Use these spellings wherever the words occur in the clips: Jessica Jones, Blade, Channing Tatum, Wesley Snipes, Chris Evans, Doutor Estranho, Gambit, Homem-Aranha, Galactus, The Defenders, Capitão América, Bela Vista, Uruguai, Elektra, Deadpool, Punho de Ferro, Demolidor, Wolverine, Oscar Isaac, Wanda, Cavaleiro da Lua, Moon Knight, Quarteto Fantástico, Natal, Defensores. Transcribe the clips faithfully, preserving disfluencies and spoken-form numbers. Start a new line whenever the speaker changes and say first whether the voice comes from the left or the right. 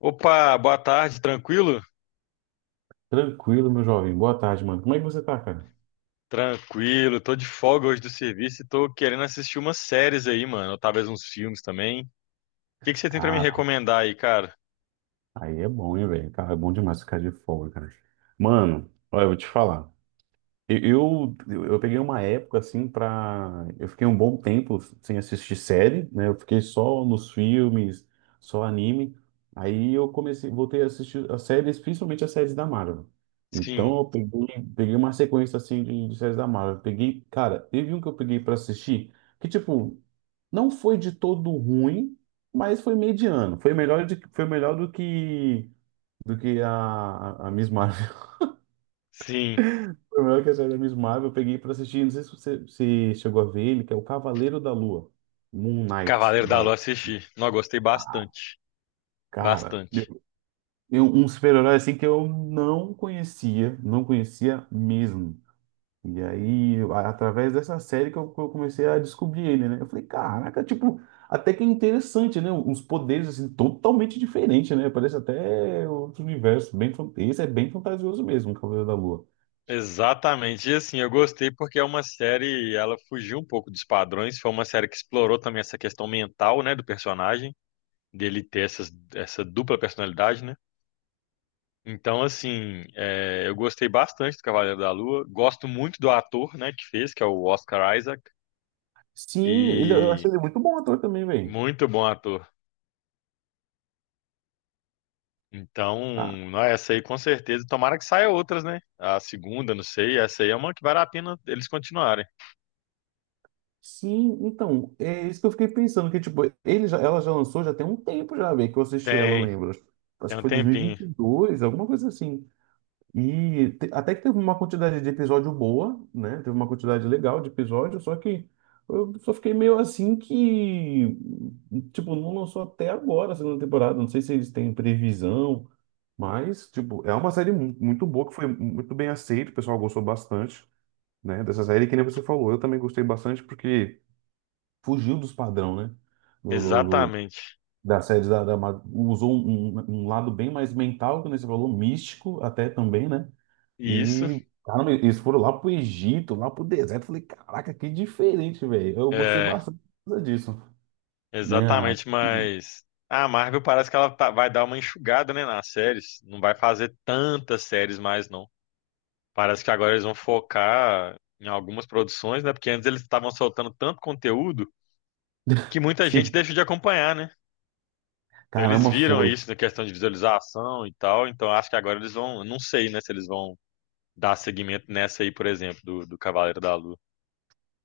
left: Opa, boa tarde, tranquilo?
right: Tranquilo, meu jovem. Boa tarde, mano. Como é que você tá, cara?
left: Tranquilo, tô de folga hoje do serviço e tô querendo assistir umas séries aí, mano, ou talvez uns filmes também. O que que você tem pra me
right: Cara,
left: recomendar aí, cara?
right: aí é bom, hein, velho? Cara, é bom demais ficar de folga, cara. Mano, olha, eu vou te falar. Eu, eu, eu peguei uma época assim pra. Eu fiquei um bom tempo sem assistir série, né? Eu fiquei só nos filmes, só anime. Aí eu comecei, voltei a assistir as séries, principalmente as séries da Marvel. Então
left: Sim,
right: eu peguei, peguei uma sequência assim de, de séries da Marvel. Peguei, cara, teve um que eu peguei pra assistir que tipo não foi de todo ruim, mas foi mediano. Foi melhor de, foi melhor do que do que a, a a Miss Marvel
left: sim,
right: primeiro que saiu da Miss Marvel, eu peguei pra assistir, não sei se você se chegou a ver ele, que é o Cavaleiro da Lua, Moon Knight,
left: Cavaleiro da
right: da
left: Lua assisti. Não, gostei bastante,
right: cara,
left: bastante.
right: eu- eu- um super-herói assim que eu não conhecia, não conhecia mesmo. E aí, a- através dessa série que eu, que eu comecei a descobrir ele, né? Eu falei, caraca, tipo, até que é interessante, né? Uns poderes assim totalmente diferentes, né? Parece até outro universo, bem, fan- esse é bem fantasioso mesmo, o Cavaleiro da Lua.
left: Exatamente, e assim, eu gostei porque é uma série, ela fugiu um pouco dos padrões, foi uma série que explorou também essa questão mental, né, do personagem, dele ter essas, essa dupla personalidade, né? Então, assim, é, eu gostei bastante do Cavaleiro da Lua. Gosto muito do ator, né, que fez, que é o Oscar Isaac.
right: Sim, ele, eu
left: E
right: achei ele muito bom ator também, velho.
left: muito bom ator. Então,
right: Tá.
left: não, essa aí com certeza. Tomara que saia outras, né? A segunda, não sei. Essa aí é uma que vale a pena eles continuarem.
right: Sim, então, é isso que eu fiquei pensando, que tipo, ele já, ela já lançou já tem um tempo já, bem, que eu assisti ela, eu
left: Tem,
right: lembro. Acho
left: tem
right: que
left: um
right: foi
left: tempinho.
right: dois mil e vinte e dois, alguma coisa assim. E te- até que teve uma quantidade de episódio boa, né? Teve uma quantidade legal de episódio, só que eu só fiquei meio assim que, tipo, não lançou até agora a segunda temporada. Não sei se eles têm previsão, mas, tipo, é uma série mu- muito boa, que foi muito bem aceita, o pessoal gostou bastante, né? Dessa série, que nem você falou, eu também gostei bastante porque fugiu dos padrão, né? Do, do- do-
left: Exatamente.
right: da série da, da Ma- usou um, um- um lado bem mais mental, que nem você falou, místico até também, né?
left: Isso,
right: E caramba, eles foram lá pro Egito, lá pro deserto. Eu falei, caraca, que diferente, velho. Eu gostei
left: é,
right: bastante disso, né? Ah,
left: exatamente, mas a Marvel parece que ela tá- vai dar uma enxugada, né, nas séries. Não vai fazer tantas séries mais, não. Parece que agora eles vão focar em algumas produções, né? Porque antes eles estavam soltando tanto conteúdo que muita gente
right: sim,
left: deixou de acompanhar, né? Então eles
right: caramba,
left: viram
right: foi.
left: isso na questão de visualização e tal. Então acho que agora eles vão. Não sei, né? Se eles vão dar seguimento nessa aí, por exemplo, do, do Cavaleiro da Lua.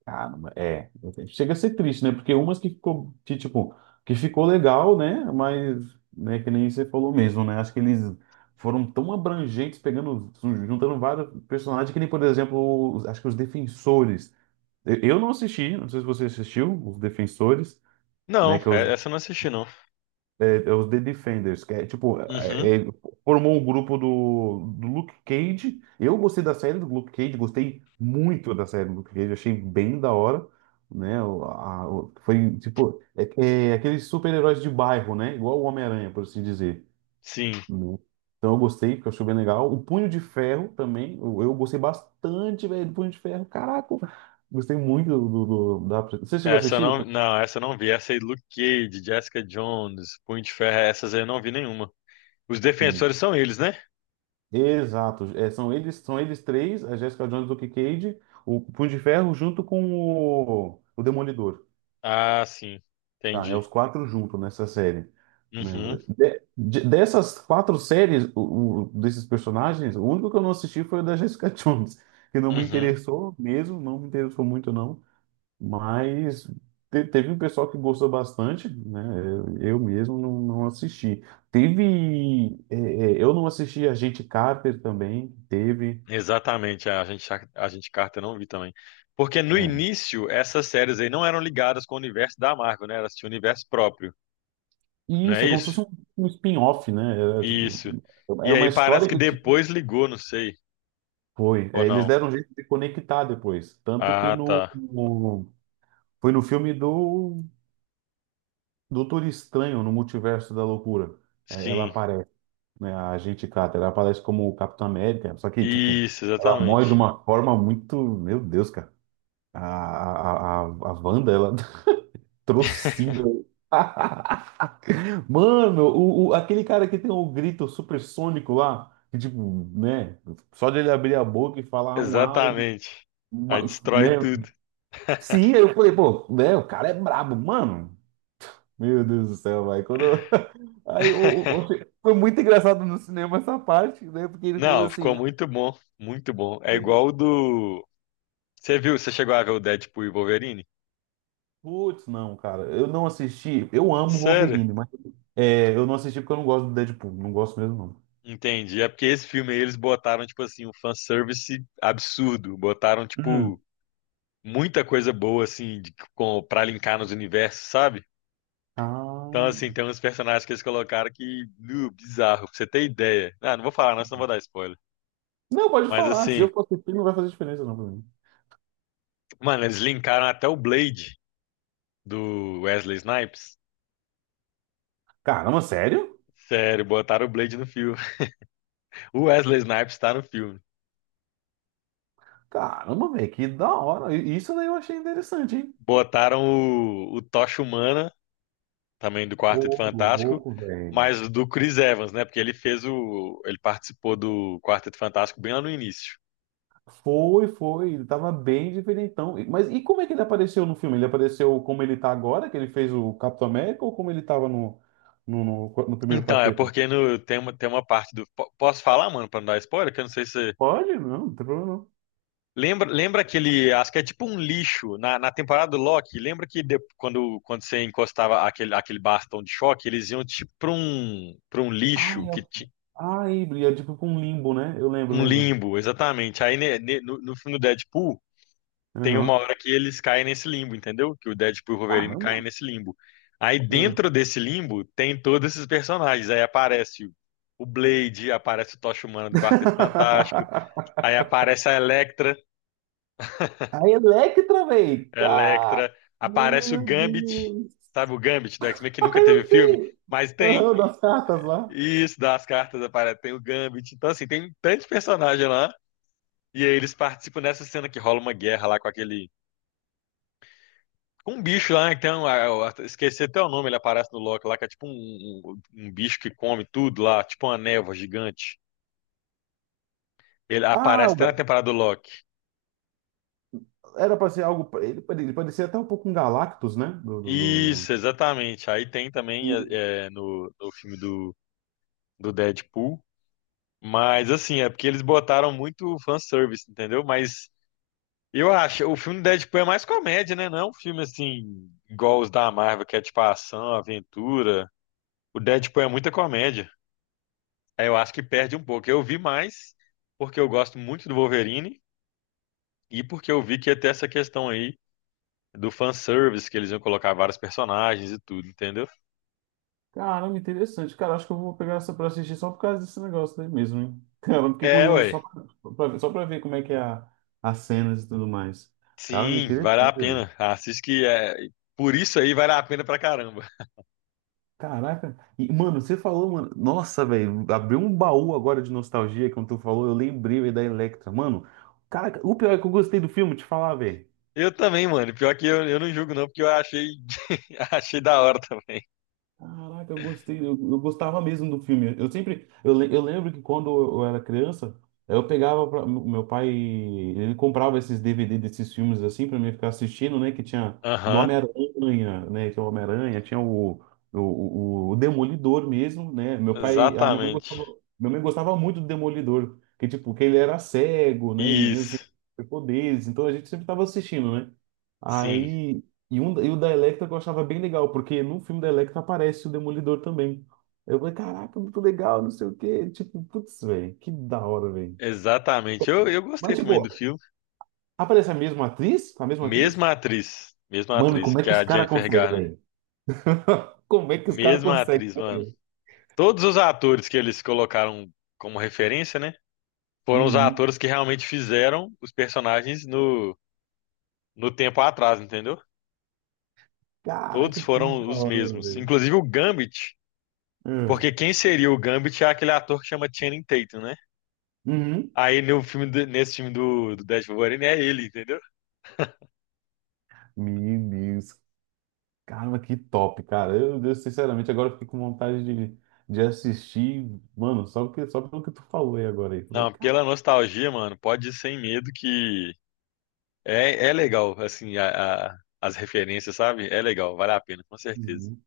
right: Caramba, é. Chega a ser triste, né? Porque umas que ficou, que, tipo, que ficou legal, né? Mas, né, que nem você falou mesmo, né? Acho que eles foram tão abrangentes, pegando, juntando vários personagens, que nem, por exemplo, os- acho que os Defensores. Eu eu não assisti, não sei se você assistiu, os Defensores, né?
left: Não,
right: Que é os
left: é- essa eu não assisti, não.
right: é, é os The Defenders, que é tipo,
left: Uhum,
right: é, é- formou o grupo do, do Luke Cage. Eu gostei da série do Luke Cage, gostei muito da série do Luke Cage, achei bem da hora, né? O- a- o- foi tipo, é, é aqueles super-heróis de bairro, né? Igual o Homem-Aranha, por assim dizer.
left: sim.
right: Né? Então eu gostei, porque eu achei bem legal. O Punho de Ferro também, eu, eu gostei bastante, velho, do Punho de Ferro. Caraca, gostei muito do, do- do- da. Você chegou a
left: Essa eu
right: assistir o
left: não, não, essa eu não vi. Essa aí, Luke Cage, Jessica Jones, Punho de Ferro, essas aí eu não vi nenhuma. Os
right: Punho?
left: defensores são eles, né?
right: Exato. É, são eles, são eles três, a Jessica Jones, o Cage, o Punho de Ferro junto com o, o Demolidor.
left: Ah, sim.
right: Tá, é os
left: Entendi.
right: quatro juntos nessa série. Né?
left: Uhum,
right: De- de- dessas quatro séries, o- o- desses personagens, o único que eu não assisti foi o da Jessica Jones, que não me
left: uhum.
right: interessou mesmo, não me interessou muito não, mas te- teve um pessoal que gostou bastante, né? Eu, eu mesmo não, não assisti. Teve, é, é, eu não assisti a Agente Carter também, teve.
left: Exatamente, a gente, a gente Carter eu não vi também. Porque no
right: É.
left: início, essas séries aí não eram ligadas com o universo da Marvel, né? Elas tinham universo próprio,
right: E
left: não
right: isso
left: é
right: é como se fosse
left: isso?
right: um, um spin-off, né? Era, tipo,
left: Isso. E
right: era
left: aí
right: uma
left: parece
right: história
left: que
right: que
left: depois ligou, não sei,
right: foi.
left: ou
right: É, eles
left: não.
right: deram um jeito de conectar depois. Tanto que
left: Ah, tá.
right: no, no- foi no filme do Doutor Estranho, no Multiverso da Loucura. É, ela
left: Sim,
right: aparece, né? A agente Carter, ela aparece como o Capitão América. Só que, tipo,
left: isso,
right: ela morre de
left: exatamente.
right: uma forma muito. Meu Deus, cara. A, a, a, a Wanda, ela trocida. Mano, o, o- aquele cara que tem o grito supersônico lá, que tipo, né? Só de ele abrir a boca e falar um A, ele,
left: Exatamente. Aí
right: ma-
left: destrói
right: né?
left: tudo.
right: Sim, aí eu falei, pô, né? O cara é brabo, mano. Meu Deus do céu, vai. Quando eu- Aí o- o- o- foi muito engraçado no cinema essa parte, né? Porque ele falou
left: Não, ficou
right: assim, "Ah,
left: muito bom, muito bom. É igual o do. Você viu, você chegou a ver o Deadpool e o Wolverine?
right: putz, não, cara, eu não assisti. Eu amo
left: Sério?
right: Wolverine, mas é, eu não assisti porque eu não gosto do Deadpool, não gosto mesmo, não.
left: Entendi. É porque esse filme aí eles botaram, tipo assim, um fanservice absurdo. Botaram, tipo,
right: Hum.
left: muita coisa boa, assim, de, com, pra linkar nos universos, sabe?
right: Ah.
left: Então, assim, tem uns personagens que eles colocaram que, nu, bizarro, pra você ter ideia. Ah, não vou falar, não, senão vou dar spoiler.
right: Não, pode
left: Mas,
right: falar. Se
left: assim,
right: eu for assistir, não vai fazer diferença, não, pra mim.
left: mano, eles linkaram até o Blade do Wesley Snipes.
right: Caramba, sério?
left: Sério, botaram o Blade no filme. O Wesley Snipes tá no filme.
right: Caramba, velho, que da hora. I- Isso daí eu achei interessante, hein?
left: Botaram o, o Tocha Humana também do Quarteto
right: Ô,
left: Fantástico,
right: louco, velho.
left: mas do Chris Evans, né? Porque ele fez o. Ele participou do Quarteto Fantástico bem lá no início.
right: Foi, foi. Ele tava bem diferentão. E- mas e como é que ele apareceu no filme? Ele apareceu como ele tá agora, que ele fez o Capitão América, ou como ele tava no, no, no, no primeiro
left: Então, é
right: quarteto?
left: porque no, tem, uma, tem uma parte do. po- Posso falar, mano, pra não dar spoiler? Que eu não sei se. você-
right: Pode? Não, não tem problema não.
left: Lembra, lembra aquele. Acho que é tipo um lixo. Na, na temporada do Loki, lembra que de- quando, quando você encostava aquele, aquele bastão de choque, eles iam tipo pra um, pra um
right: Ah,
left: lixo que
right: é,
left: ti-
right: ah, é, e é tipo com um limbo, né? Eu lembro,
left: Um
right: lembro.
left: limbo, exatamente. Aí ne- ne- no, no filme do Deadpool, tem uma
right: Aham.
left: hora que eles caem nesse limbo, entendeu? Que o Deadpool e o Wolverine caem
right: Caramba.
left: nesse limbo. Aí
right: Hum.
left: dentro desse limbo tem todos esses personagens. Aí aparece o- o Blade, aparece o Tocha Humana do Quarteto Fantástico, aí aparece a Elektra,
right: A Electra, velho! Cara,
left: Elektra, aparece o
right: meu
left: Gambit,
right: Deus!
left: sabe o Gambit do X-Men que
right: Ah,
left: nunca teve
right: eu
left: filme,
right: sei!
left: mas tem
right: Aham, das cartas lá.
left: isso das cartas, aparece, tem o Gambit. Então assim, tem tantos personagens lá e aí eles participam dessa cena que rola uma guerra lá com aquele com um bicho lá, né? Que tem um, é, eu esqueci até o nome, ele aparece no Loki lá, que é tipo um, um, um um bicho que come tudo lá, tipo uma névoa gigante. Ele
right: Ah,
left: aparece
right: o
left: até na
right: Ga-
left: temporada do Loki.
right: era pra ser algo. Ele pare- ele parecia até um pouco um Galactus, né? Do, do,
left: Isso,
right: do...
left: exatamente. Aí tem também
right: Sim.
left: é, é, no, no filme do, do Deadpool. Mas assim, é porque eles botaram muito fanservice, entendeu? Mas eu acho, o filme do Deadpool é mais comédia, né? Não é um filme assim, igual os da Marvel, que é tipo ação, aventura. O Deadpool é muita comédia. É, eu acho que perde um pouco. Eu vi mais porque eu gosto muito do Wolverine e porque eu vi que ia ter essa questão aí do fanservice, que eles iam colocar vários personagens e tudo, entendeu?
right: Caramba, interessante. Cara, acho que eu vou pegar essa pra assistir só por causa desse negócio aí mesmo, hein? Cara, eu fiquei
left: É,
right: curioso
left: ué.
right: só pra, só pra só pra ver como é que é a, as cenas e tudo mais. Cara,
left: Sim, vale a
right: interessante, velho.
left: pena. Assiste que é. Por isso aí vale a pena pra caramba.
right: Caraca. E, mano, você falou, mano. Nossa, velho. Abriu um baú agora de nostalgia quando tu falou. Eu lembrei, velho, da Electra. Mano, cara, o pior é que eu gostei do filme, te falar, velho.
left: Eu também, mano. Pior que eu, eu não julgo, não, porque eu achei, achei da hora também.
right: Caraca, eu gostei, eu, eu gostava mesmo do filme. Eu sempre, eu, le- eu lembro que quando eu era criança, eu pegava, pra, o meu pai, ele comprava esses D V D desses filmes assim pra mim ficar assistindo, né? Que tinha do
left: Aham,
right: Homem-Aranha, né? Tinha o Homem-Aranha, tinha o, o, o, o Demolidor mesmo, né? Meu pai, a minha mãe
left: exatamente.
right: gostava, minha mãe gostava muito do Demolidor, que tipo, que ele era cego, né? E mesmo
left: Isso,
right: assim, poderes, então a gente sempre tava assistindo, né?
left: sim,
right: Aí e, um, e o da Electra eu achava bem legal, porque no filme da Electra aparece o Demolidor também. Eu falei, caraca, muito legal, não sei o quê. Tipo, putz, velho, que da hora, velho.
left: exatamente. Eu, eu gostei
right: Mas,
left: também do
right: tipo,
left: filme.
right: aparece a mesma atriz? A mesma atriz?
left: Mesma atriz, mesma
right: Mano,
left: atriz,
right: como é
left: que
right: que
left: é
right: os
left: a
right: caras
left: Jennifer
right: conseguem,
left: Garner.
right: velho? Como é que os caras
left: Mesma
right: conseguem,
left: atriz, mano.
right: velho?
left: Todos os atores que eles colocaram como referência, né? Foram os
right: Uhum.
left: atores que realmente fizeram os personagens no, no tempo atrás, entendeu? Todos
right: Caraca, que
left: foram
right: da
left: os
right: hora,
left: mesmos.
right: velho.
left: Inclusive o Gambit.
right: Hum.
left: Porque quem seria o Gambit é aquele ator que chama Channing Tatum, né?
right: Uhum.
left: Aí no filme do- nesse filme do, do Death Wolverine é ele, entendeu?
right: Meu Deus. Caramba, que top, cara. Eu, eu, sinceramente, agora eu fiquei com vontade de, de assistir, mano, só, porque, só pelo que tu falou aí agora. Aí. Falei,
left: Não, pela nostalgia, mano, pode ir sem medo que é, é legal, assim, a, a- as referências, sabe? É legal, vale a pena, com certeza.
right: uhum.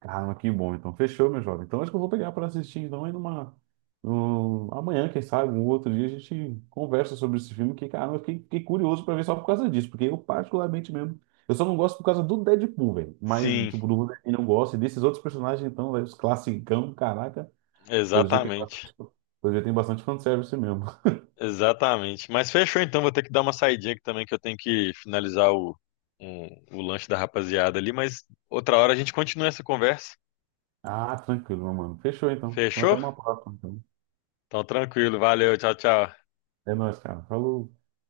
right: Caramba, que bom. Então, fechou, meu jovem. Então, acho que eu vou pegar para assistir. Então, aí numa. num- amanhã, quem sabe, um outro dia, a gente conversa sobre esse filme. Que, caramba, eu fiquei, fiquei curioso para ver só por causa disso. Porque eu, particularmente mesmo. Eu só não gosto por causa do Deadpool, velho. Mas,
left: Sim,
right: tipo, do Wolverine eu não gosto. E desses outros personagens, então, velho, os classicão, caraca. Pelo jeito tem
left: exatamente.
right: bastante, pelo jeito tem bastante fanservice mesmo.
left: Exatamente. Mas fechou então, vou ter que dar uma saidinha aqui também, que eu tenho que finalizar o, um- o lanche da rapaziada ali, mas outra hora a gente continua essa conversa.
right: Ah, tranquilo, meu mano. Fechou, então. Então, até
left: Fechou?
right: uma próxima. Então.
left: Então tranquilo, valeu, tchau, tchau.
right: É nóis, cara. Falou.